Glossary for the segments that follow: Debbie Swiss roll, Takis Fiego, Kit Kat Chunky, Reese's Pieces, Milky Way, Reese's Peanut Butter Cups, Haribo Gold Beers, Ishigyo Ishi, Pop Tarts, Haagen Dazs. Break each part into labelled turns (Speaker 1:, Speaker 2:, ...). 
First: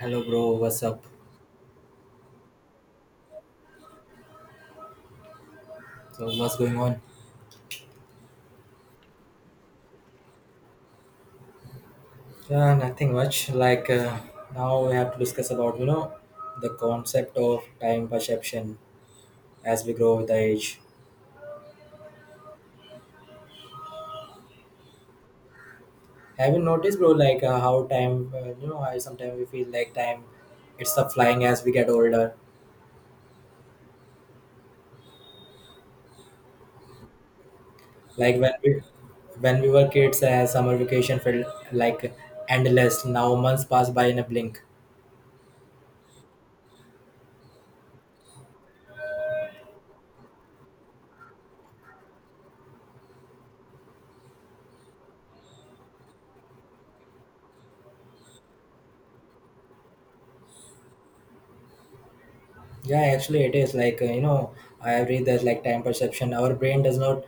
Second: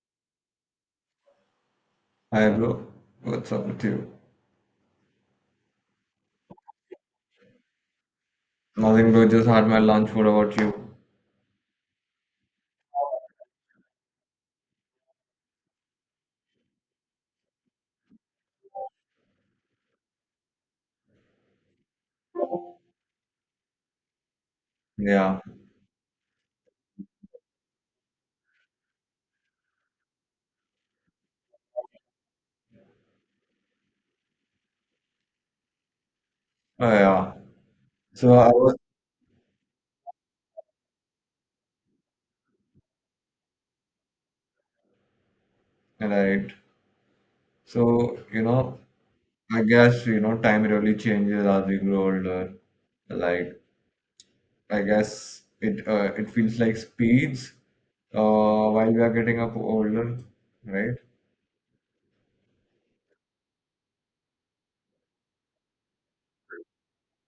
Speaker 1: Hello, bro. What's up?
Speaker 2: Hi bro, what's up with you?
Speaker 1: So, what's going on?
Speaker 2: Nothing bro, just had my lunch. What about you?
Speaker 1: Yeah, nothing much. Like now, we have to discuss about the concept of time perception as we grow with age.
Speaker 2: Yeah.
Speaker 1: Have you noticed, bro? Like how time, I sometimes we feel like time, it's a flying as we get older.
Speaker 2: Oh yeah. So
Speaker 1: Like
Speaker 2: I
Speaker 1: when
Speaker 2: was.
Speaker 1: we, when we were kids, summer vacation felt like endless. Now months pass by in a blink.
Speaker 2: Right. So I guess time really changes as we grow older. Like I guess it feels like speeds uh, while we are getting up older, right?
Speaker 1: Yeah, actually, it is like I have read that like time perception. Our brain does not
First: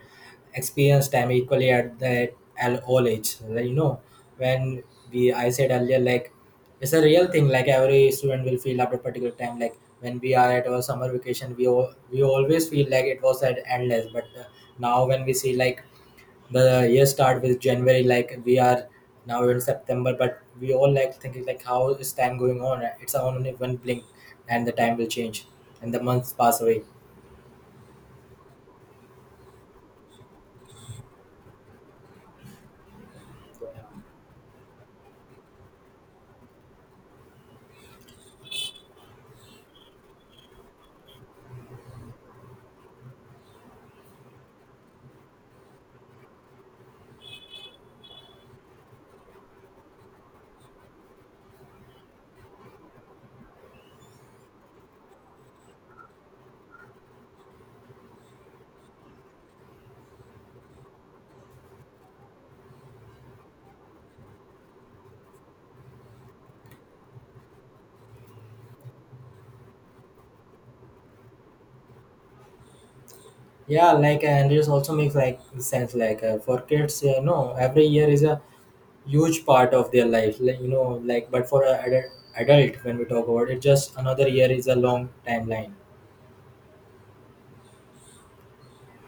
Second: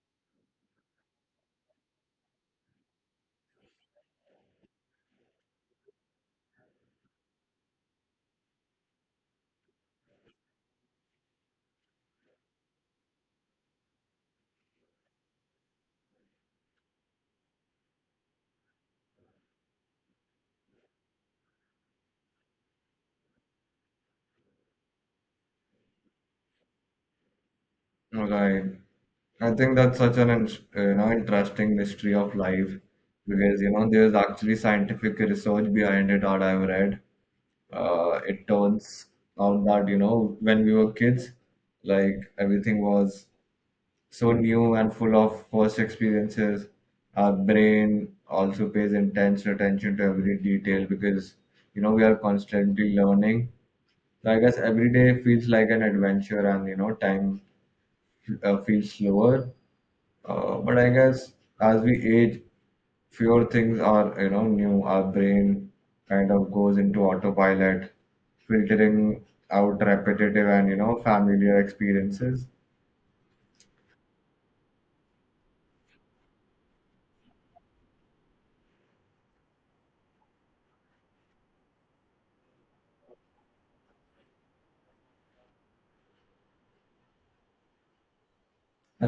Speaker 1: experience time equally at all age. Like, when we I said earlier, like it's a real thing. Like every student will feel at a particular time. Like when we are at our summer vacation, we always feel like it was at endless. But now when we see like the year start with January, like we are now in September, but we all like thinking like how is time going on? It's only one blink, and the time will change, and the months pass away.
Speaker 2: Right. I think that's such an interesting mystery of life, because there's actually scientific research behind it that I've read. It turns out that, when we were kids, like everything was so new and full of first experiences. Our brain also pays intense attention to every detail because, we are constantly learning. So I guess every day feels like an adventure and, time feels slower. But I guess as we age, fewer things are new. Our brain kind of goes into autopilot, filtering out repetitive and familiar experiences.
Speaker 1: Yeah, like and it also makes like sense. Like for kids, no, every year is a huge part of their life. Like like but for a adult when we talk about it, just another year is a long timeline.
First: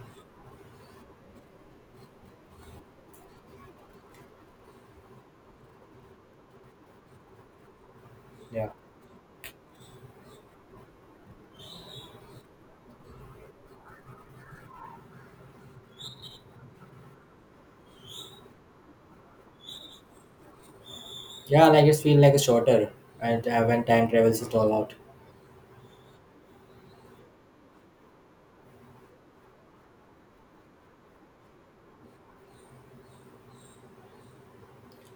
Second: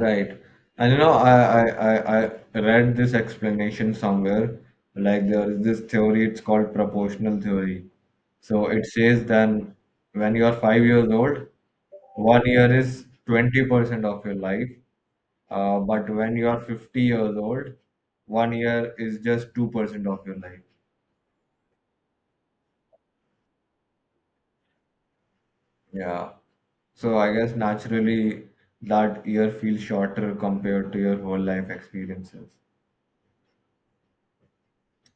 Speaker 2: Right. And i i, I read this explanation somewhere. Like there is this theory. It's called proportional theory. So
Speaker 1: Yeah,
Speaker 2: it says then when you are 5 years old, 1 year is 20% of your life. But when you are 50 years old, 1 year is just 2% of your life.
Speaker 1: yeah, like it's feel like a shorter, and when time travels it all out.
Speaker 2: Yeah. So I guess naturally that year feels shorter compared to your whole life experiences.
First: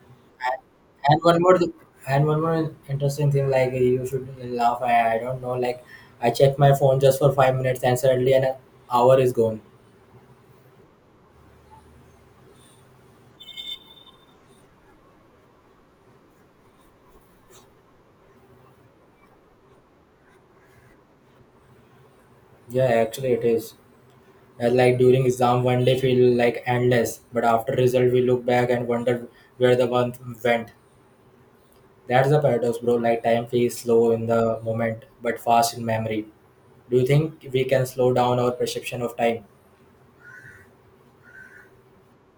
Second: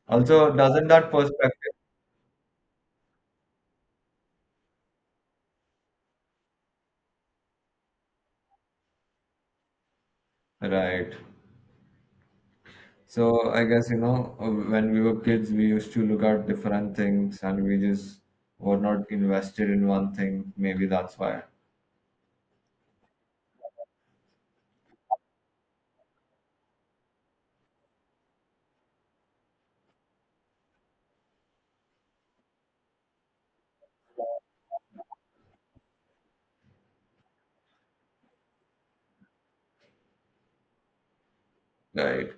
Speaker 2: Also, doesn't that
Speaker 1: And one more, th-
Speaker 2: perspective?
Speaker 1: and one more interesting thing, like you should laugh. I don't know. Like I check my phone just for 5 minutes, and suddenly an hour is gone.
Speaker 2: Right. So I guess, when we were kids, we used to look at different things and we just were not invested in one thing. Maybe that's why.
Speaker 1: Yeah, actually it is. And like during exam, one day feel like endless, but after result, we look back and wonder where the month went. That's the paradox, bro. Like time feels slow in the moment, but fast in memory. Do you think we can slow down our perception of time?
Speaker 2: Right.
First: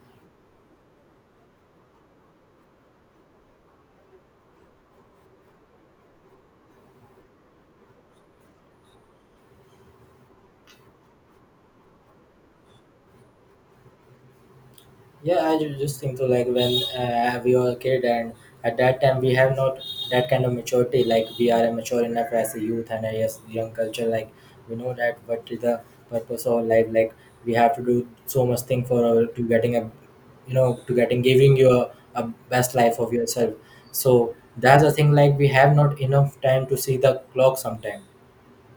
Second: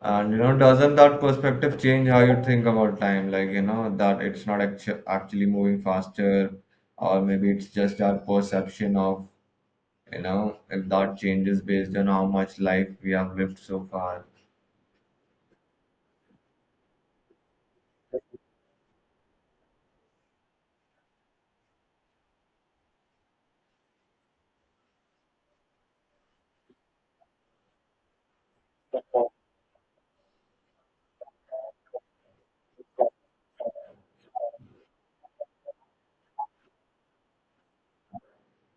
Speaker 2: And, doesn't that perspective change how you think about time? Like, that it's not actually moving faster, or maybe it's just our perception of, if that changes based on how much life we have lived so far.
Speaker 1: Yeah, I just think so. Like when we were a kid, and at that time we have not that kind of maturity. Like we are mature enough as a youth and as young culture. Like we know that what is the purpose of life. Like we have to do so much thing for our, to getting a, to getting giving you a best life of yourself. So that's the thing. Like we have not enough time to see the clock sometime.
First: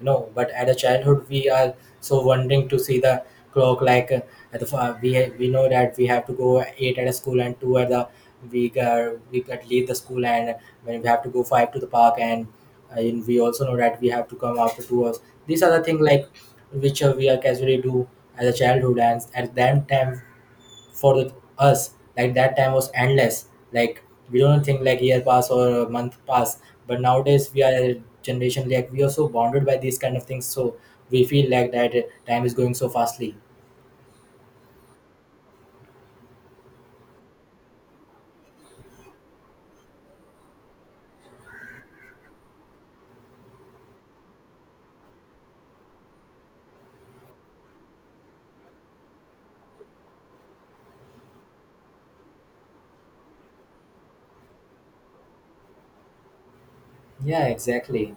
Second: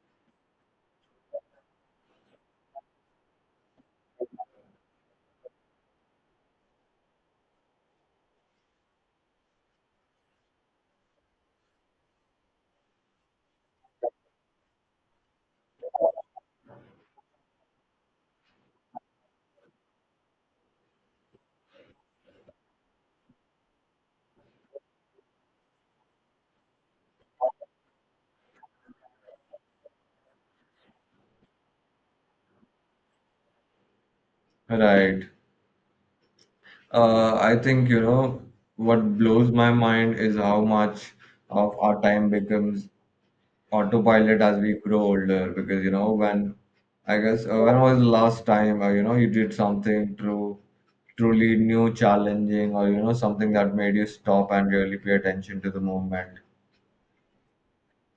Speaker 1: No, but at a childhood we are so wondering to see the clock like at the, fa- we know that we have to go eight at a school and two at the we got leave the school and when we have to go five to the park and we also know that we have to come after 2 hours. These are the things like which we are casually do as a childhood, and at that time for us like that time was endless. Like we don't think like year pass or a month pass, but nowadays we are a generation like we are so bonded by these kind of things, so we feel like that time is going so fastly.
Speaker 2: Right. I think what blows my mind is how much of our time becomes autopilot as we grow older, because you know when I guess when was the last time you did something true truly new, challenging, or something that made you stop and really pay attention to the moment,
Speaker 1: Yeah, exactly.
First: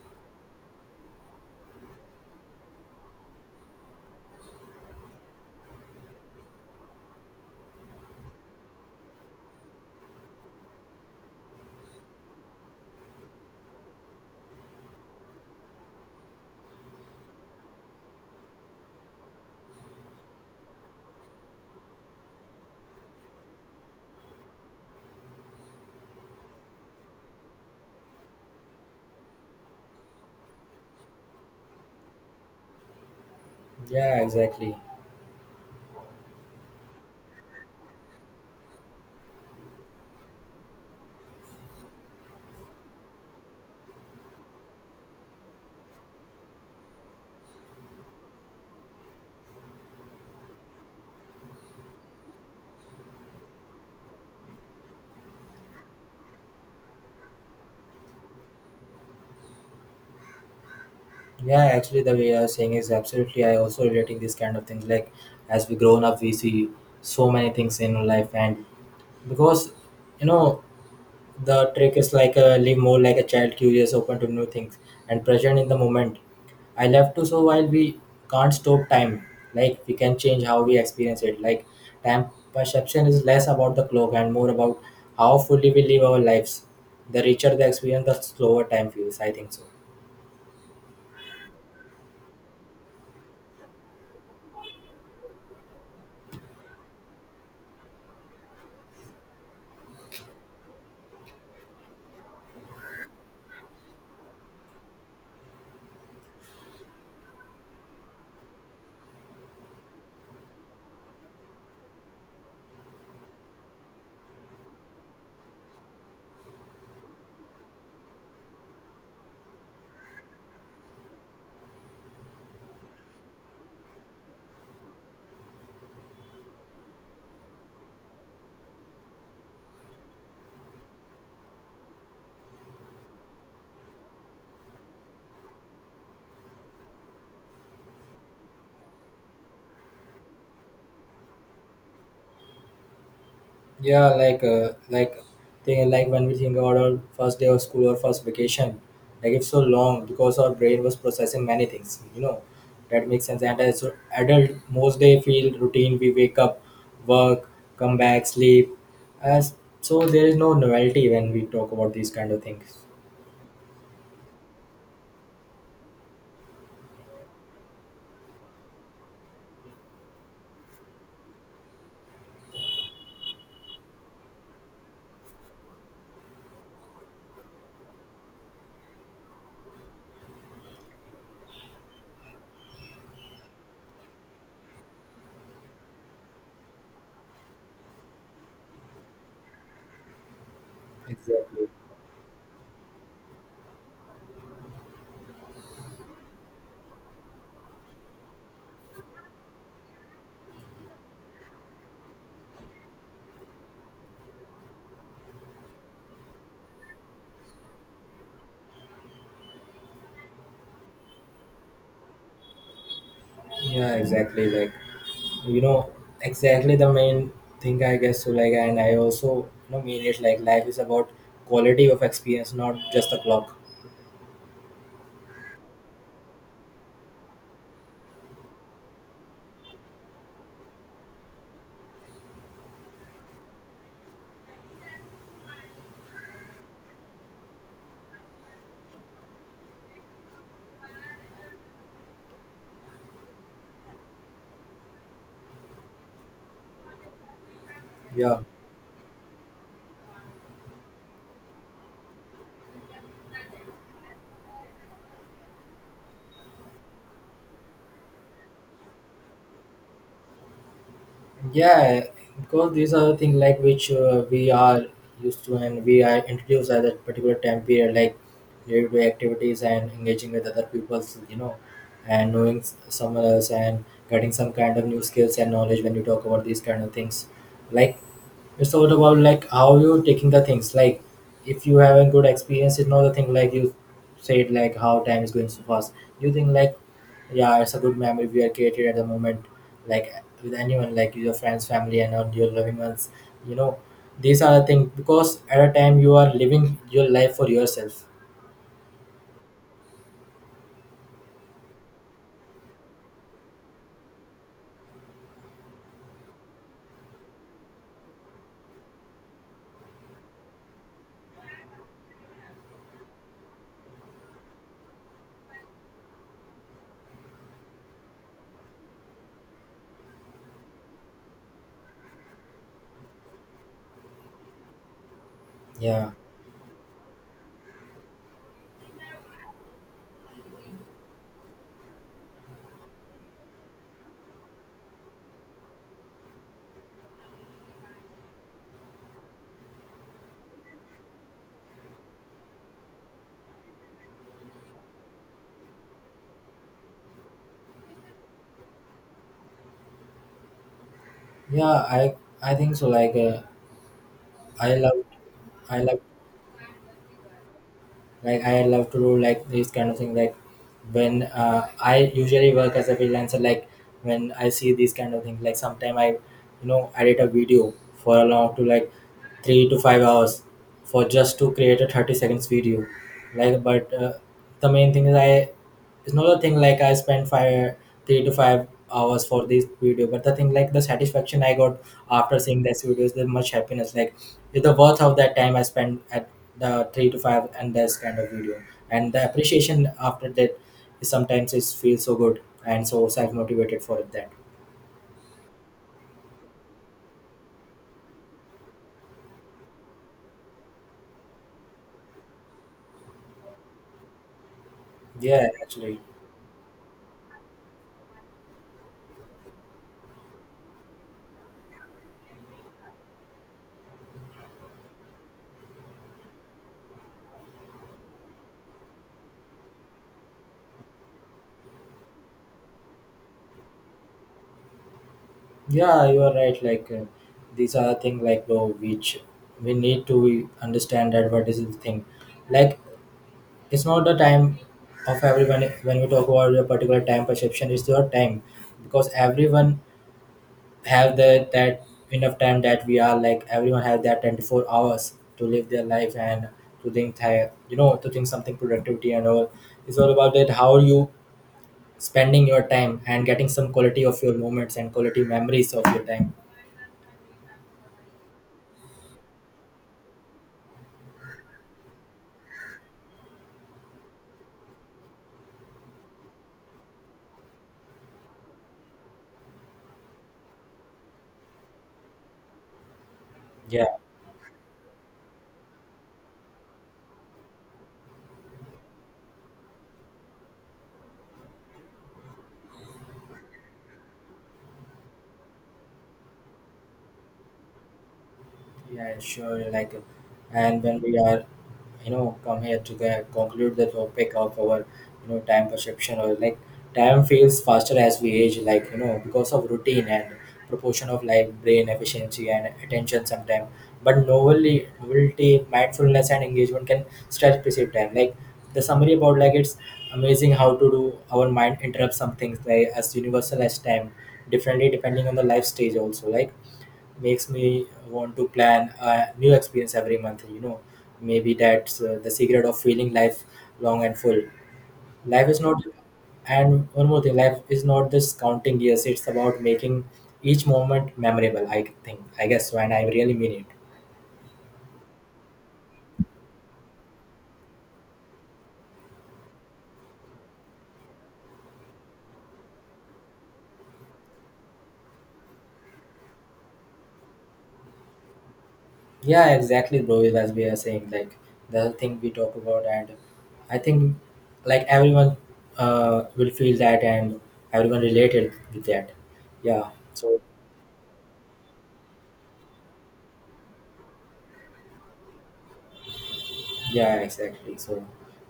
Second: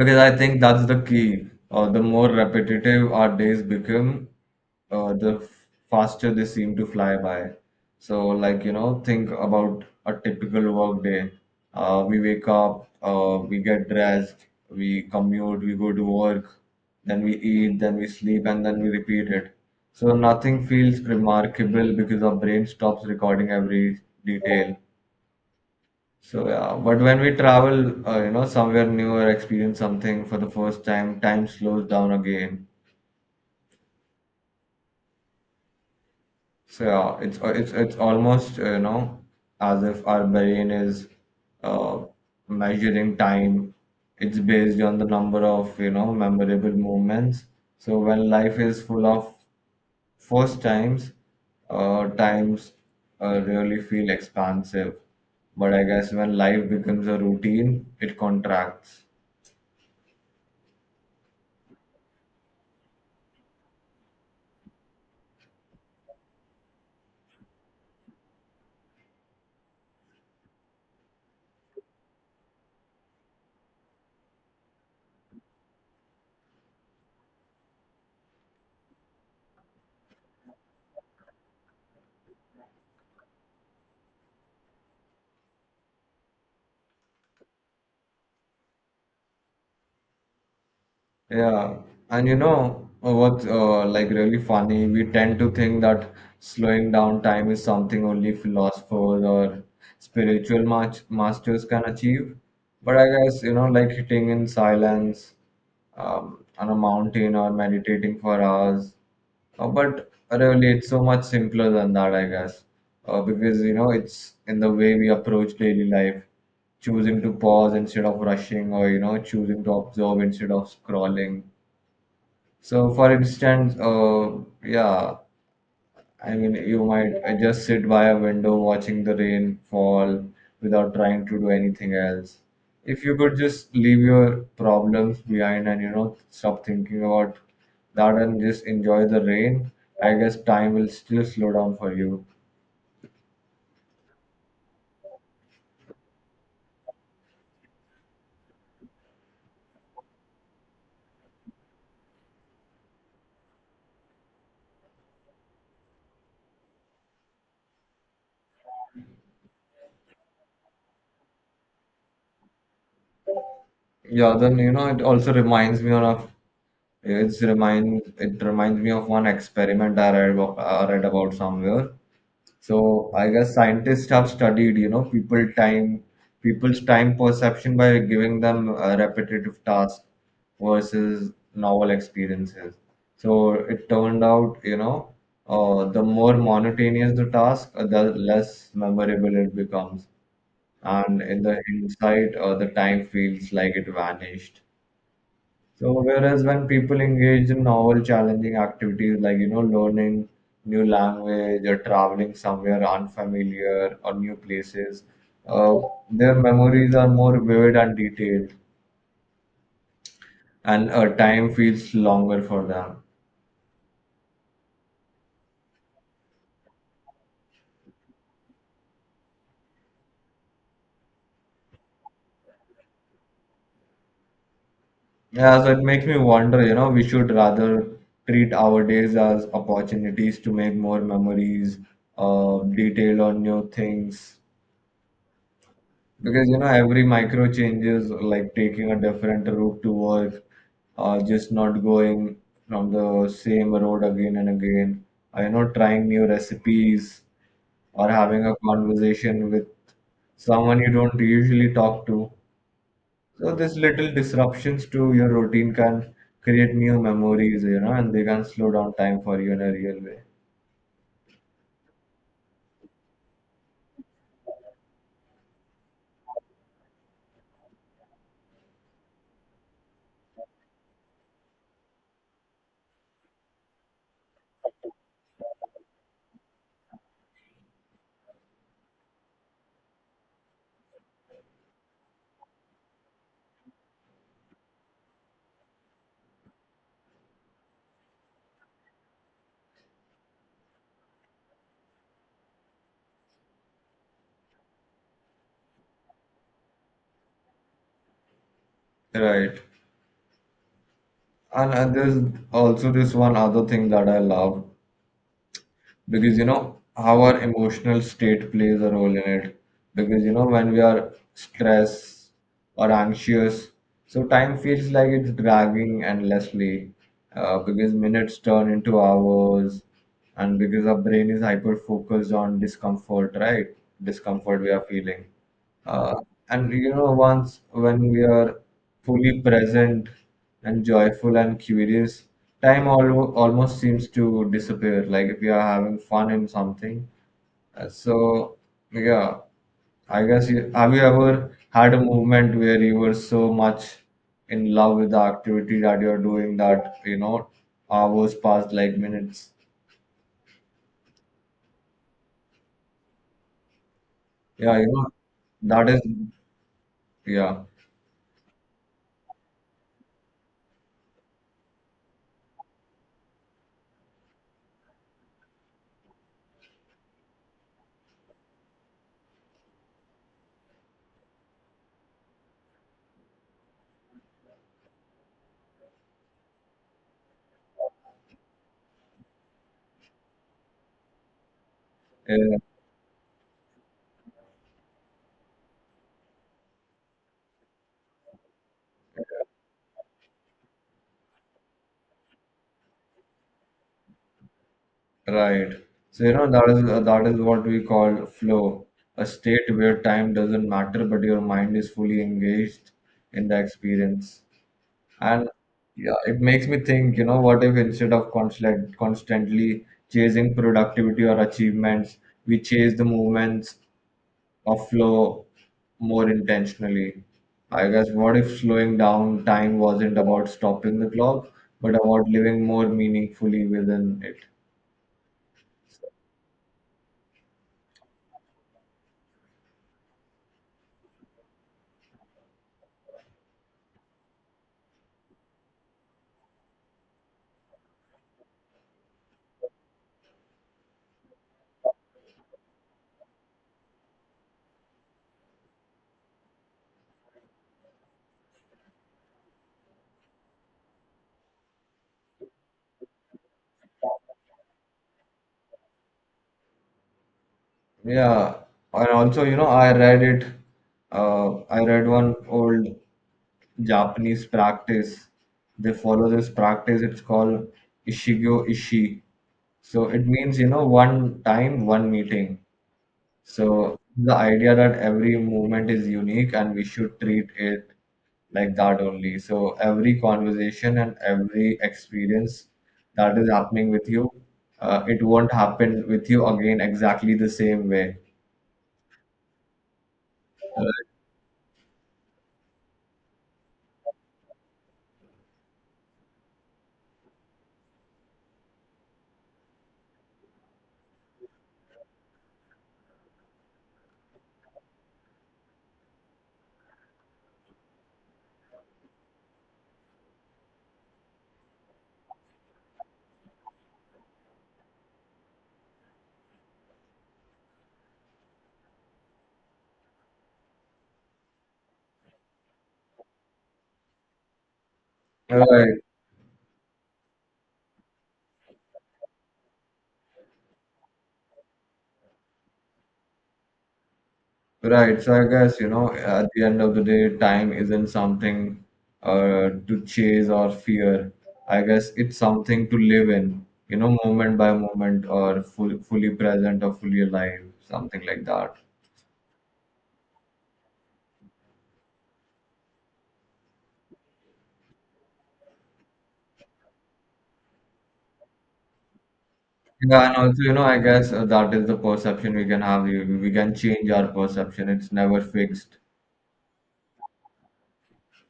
Speaker 2: because I think that's the key. The more repetitive our days become, the faster they seem to fly by. So, like, think about a typical work day. We wake up, we get dressed, we commute, we go to work. Then we eat, then we sleep, and then we repeat it. So, nothing feels remarkable because our brain stops recording every detail. So, yeah, but when we travel, somewhere new or experience something for the first time, time slows down again.
Speaker 1: Yeah, exactly.
Speaker 2: So yeah, it's almost, as if our brain is uh, measuring time. It's based on the number of memorable moments. So when life is full of first times, times really feel expansive. But I guess when life becomes a routine, it contracts.
Speaker 1: Yeah, actually the way you're saying is absolutely. I also relating these kind of things like as we grown up we see so many things in life, and because you know the trick is like a live more like a child, curious, open to new things, and present in the moment. I love to so while we can't stop time, like we can change how we experience it. Like time perception is less about the clock and more about how fully we live our lives. The richer the experience, the slower time feels. I think so.
Speaker 2: Yeah, and what's like really funny? We tend to think that slowing down time is something only philosophers or spiritual masters can achieve. But I guess, like sitting in silence on a mountain or meditating for hours. But really, it's so much simpler than that, I guess. Because, it's in the way we approach daily life, choosing to pause instead of rushing, or choosing to observe instead of scrolling. So, for instance, yeah, I mean, you might just sit by a window watching the rain fall without trying to do anything else. If you could just leave your problems behind and, stop thinking about that and just enjoy the rain, I guess time will still slow down for you.
Speaker 1: Yeah, like thing like when we think about our first day of school or first vacation, like it's so long because our brain was processing many things. That makes sense. And as adult, most day feel routine. We wake up, work, come back, sleep. As so, there is no novelty when we talk about these kind of things.
Speaker 2: Yeah, then, it also reminds me of it's remind it reminds me of one experiment I read about somewhere. So I guess scientists have studied, people's time perception by giving them a repetitive task versus novel experiences. So it turned out, the more monotonous the task, the less memorable it becomes. And in the
Speaker 1: Exactly.
Speaker 2: hindsight, the time feels like it vanished. So whereas when people engage in novel, challenging activities like learning new language or traveling somewhere unfamiliar or new places, uh, their memories are more vivid and detailed, and time feels longer for them.
Speaker 1: Yeah, exactly. Like you know exactly the main thing I guess so, like. And I also mean it. Like life is about quality of experience, not just the clock.
Speaker 2: Yeah, so it makes me wonder. We should rather treat our days as opportunities to make more memories, detail on new things. Because every micro changes, like taking a different route to work, just not going from the same road again and again, or trying new recipes, or
Speaker 1: Yeah.
Speaker 2: having a conversation with someone you don't usually talk to. So these little disruptions to your routine can create new memories, and they can slow down time for you in a real way.
Speaker 1: Yeah, because these are things like which we are used to, and we are introduced at that particular time period, like day-to-day activities and engaging with other peoples, and knowing someone else and getting some kind of new skills and knowledge when you talk about these kind of things. Like it's all about like how you're taking the things. Like if you have a good experience, it's not a thing like you said like how time is going so fast. You think like yeah, it's a good memory we are created at the moment, like with anyone like your friends, family, and not your loving ones. you know these are the things because at a time you are living your life for yourself.
Speaker 2: Right. And there's also this one other thing that I love, because our emotional state plays a role in it, because when we are stressed or anxious, so time feels like it's dragging endlessly, because minutes turn into hours, and because our brain is hyper focused on discomfort, right? Discomfort we are feeling.
Speaker 1: Yeah.
Speaker 2: Uh, and you know, once when we are fully present and joyful and curious, time almost seems to disappear. Like if you are having fun in something. So yeah, I guess have you ever had a moment where you were so much in love with the activity that you're doing that hours passed like minutes.
Speaker 1: Yeah, I think so. Like i
Speaker 2: Yeah,
Speaker 1: love i
Speaker 2: that
Speaker 1: love
Speaker 2: is. Yeah.
Speaker 1: I love to do like these kind of thing. Like when I usually work as a freelancer. Like when I see these kind of things, like sometime I edit a video for a long to like 3 to 5 hours for just to create a 30 seconds video. Like but the main thing is I it's not a thing like I spent three to five hours for this video. But the thing like the satisfaction I got after
Speaker 2: Yeah.
Speaker 1: seeing this video is the much happiness. Like it's the worth of that time I spent at the three to five and this kind of video, and the appreciation after that is sometimes it feels so good and so self motivated for that.
Speaker 2: Right. So, that is what we call flow, a state where time doesn't matter, but your mind is fully engaged in the experience.
Speaker 1: Yeah,
Speaker 2: And
Speaker 1: actually.
Speaker 2: yeah, it makes me think, what if instead of constantly chasing productivity or achievements, we chase the movements of flow more intentionally? I guess what if slowing down time wasn't about stopping the clock, but about living more meaningfully within it?
Speaker 1: Yeah, you are right. Like these are thing like bro, which we need to understand that what is the thing. Like it's not the time of everyone. When we talk about a particular time perception, it's your time. Because everyone have the that enough time, that we are like everyone have that 24 hours to live their life and to think thi- you know to think something productivity and all. It's all about that how you spending your time and getting some quality of your moments and quality memories of your time.
Speaker 2: Yeah, and also, I read it. I read one old Japanese practice. They follow this practice. It's called Ishigyo Ishi. So it means, one time, one meeting.
Speaker 1: Yeah.
Speaker 2: So the idea that every movement is unique and we should treat it like that only. So every conversation and every experience that is happening with you, it won't happen with you again exactly the same way.
Speaker 1: Yeah, sure. Like, and when we are, come here to conclude the topic of our, time perception, or like time feels faster as we age, like, because of routine and proportion of like brain efficiency and attention sometimes. But novelty, mindfulness, and engagement can stretch perceived time. Like the summary about like it's amazing how to do our mind interrupts some things like as universal as time, differently depending on the life stage also. Like makes me want to plan a new experience every month. Maybe that's the secret of feeling life long and full. Life is not
Speaker 2: Right,
Speaker 1: And one more thing, life is not just counting years, it's about making each moment memorable. I think, I guess so. And I really mean it.
Speaker 2: right. So I guess, at the end of the day, time isn't something to chase or fear. I guess it's something to live in, moment by moment, or fully present or fully alive, something like that.
Speaker 1: Yeah, exactly, bro. As we are saying, like the thing we talk about, and I think like everyone will feel that, and everyone related with that. Yeah.
Speaker 2: Yeah, and
Speaker 1: So,
Speaker 2: also, I guess that is the perception we can have. We can change our perception. It's never fixed.
Speaker 1: yeah, exactly. So,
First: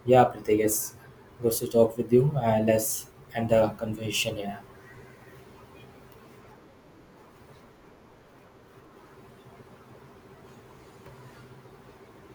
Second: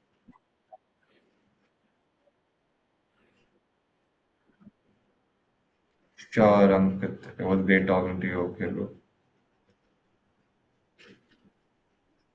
Speaker 1: yeah, Preeti, yes, good to talk with you, and let's end the conversation here.
Speaker 2: Sure, Ankit. It was great talking to you. Okay, bro.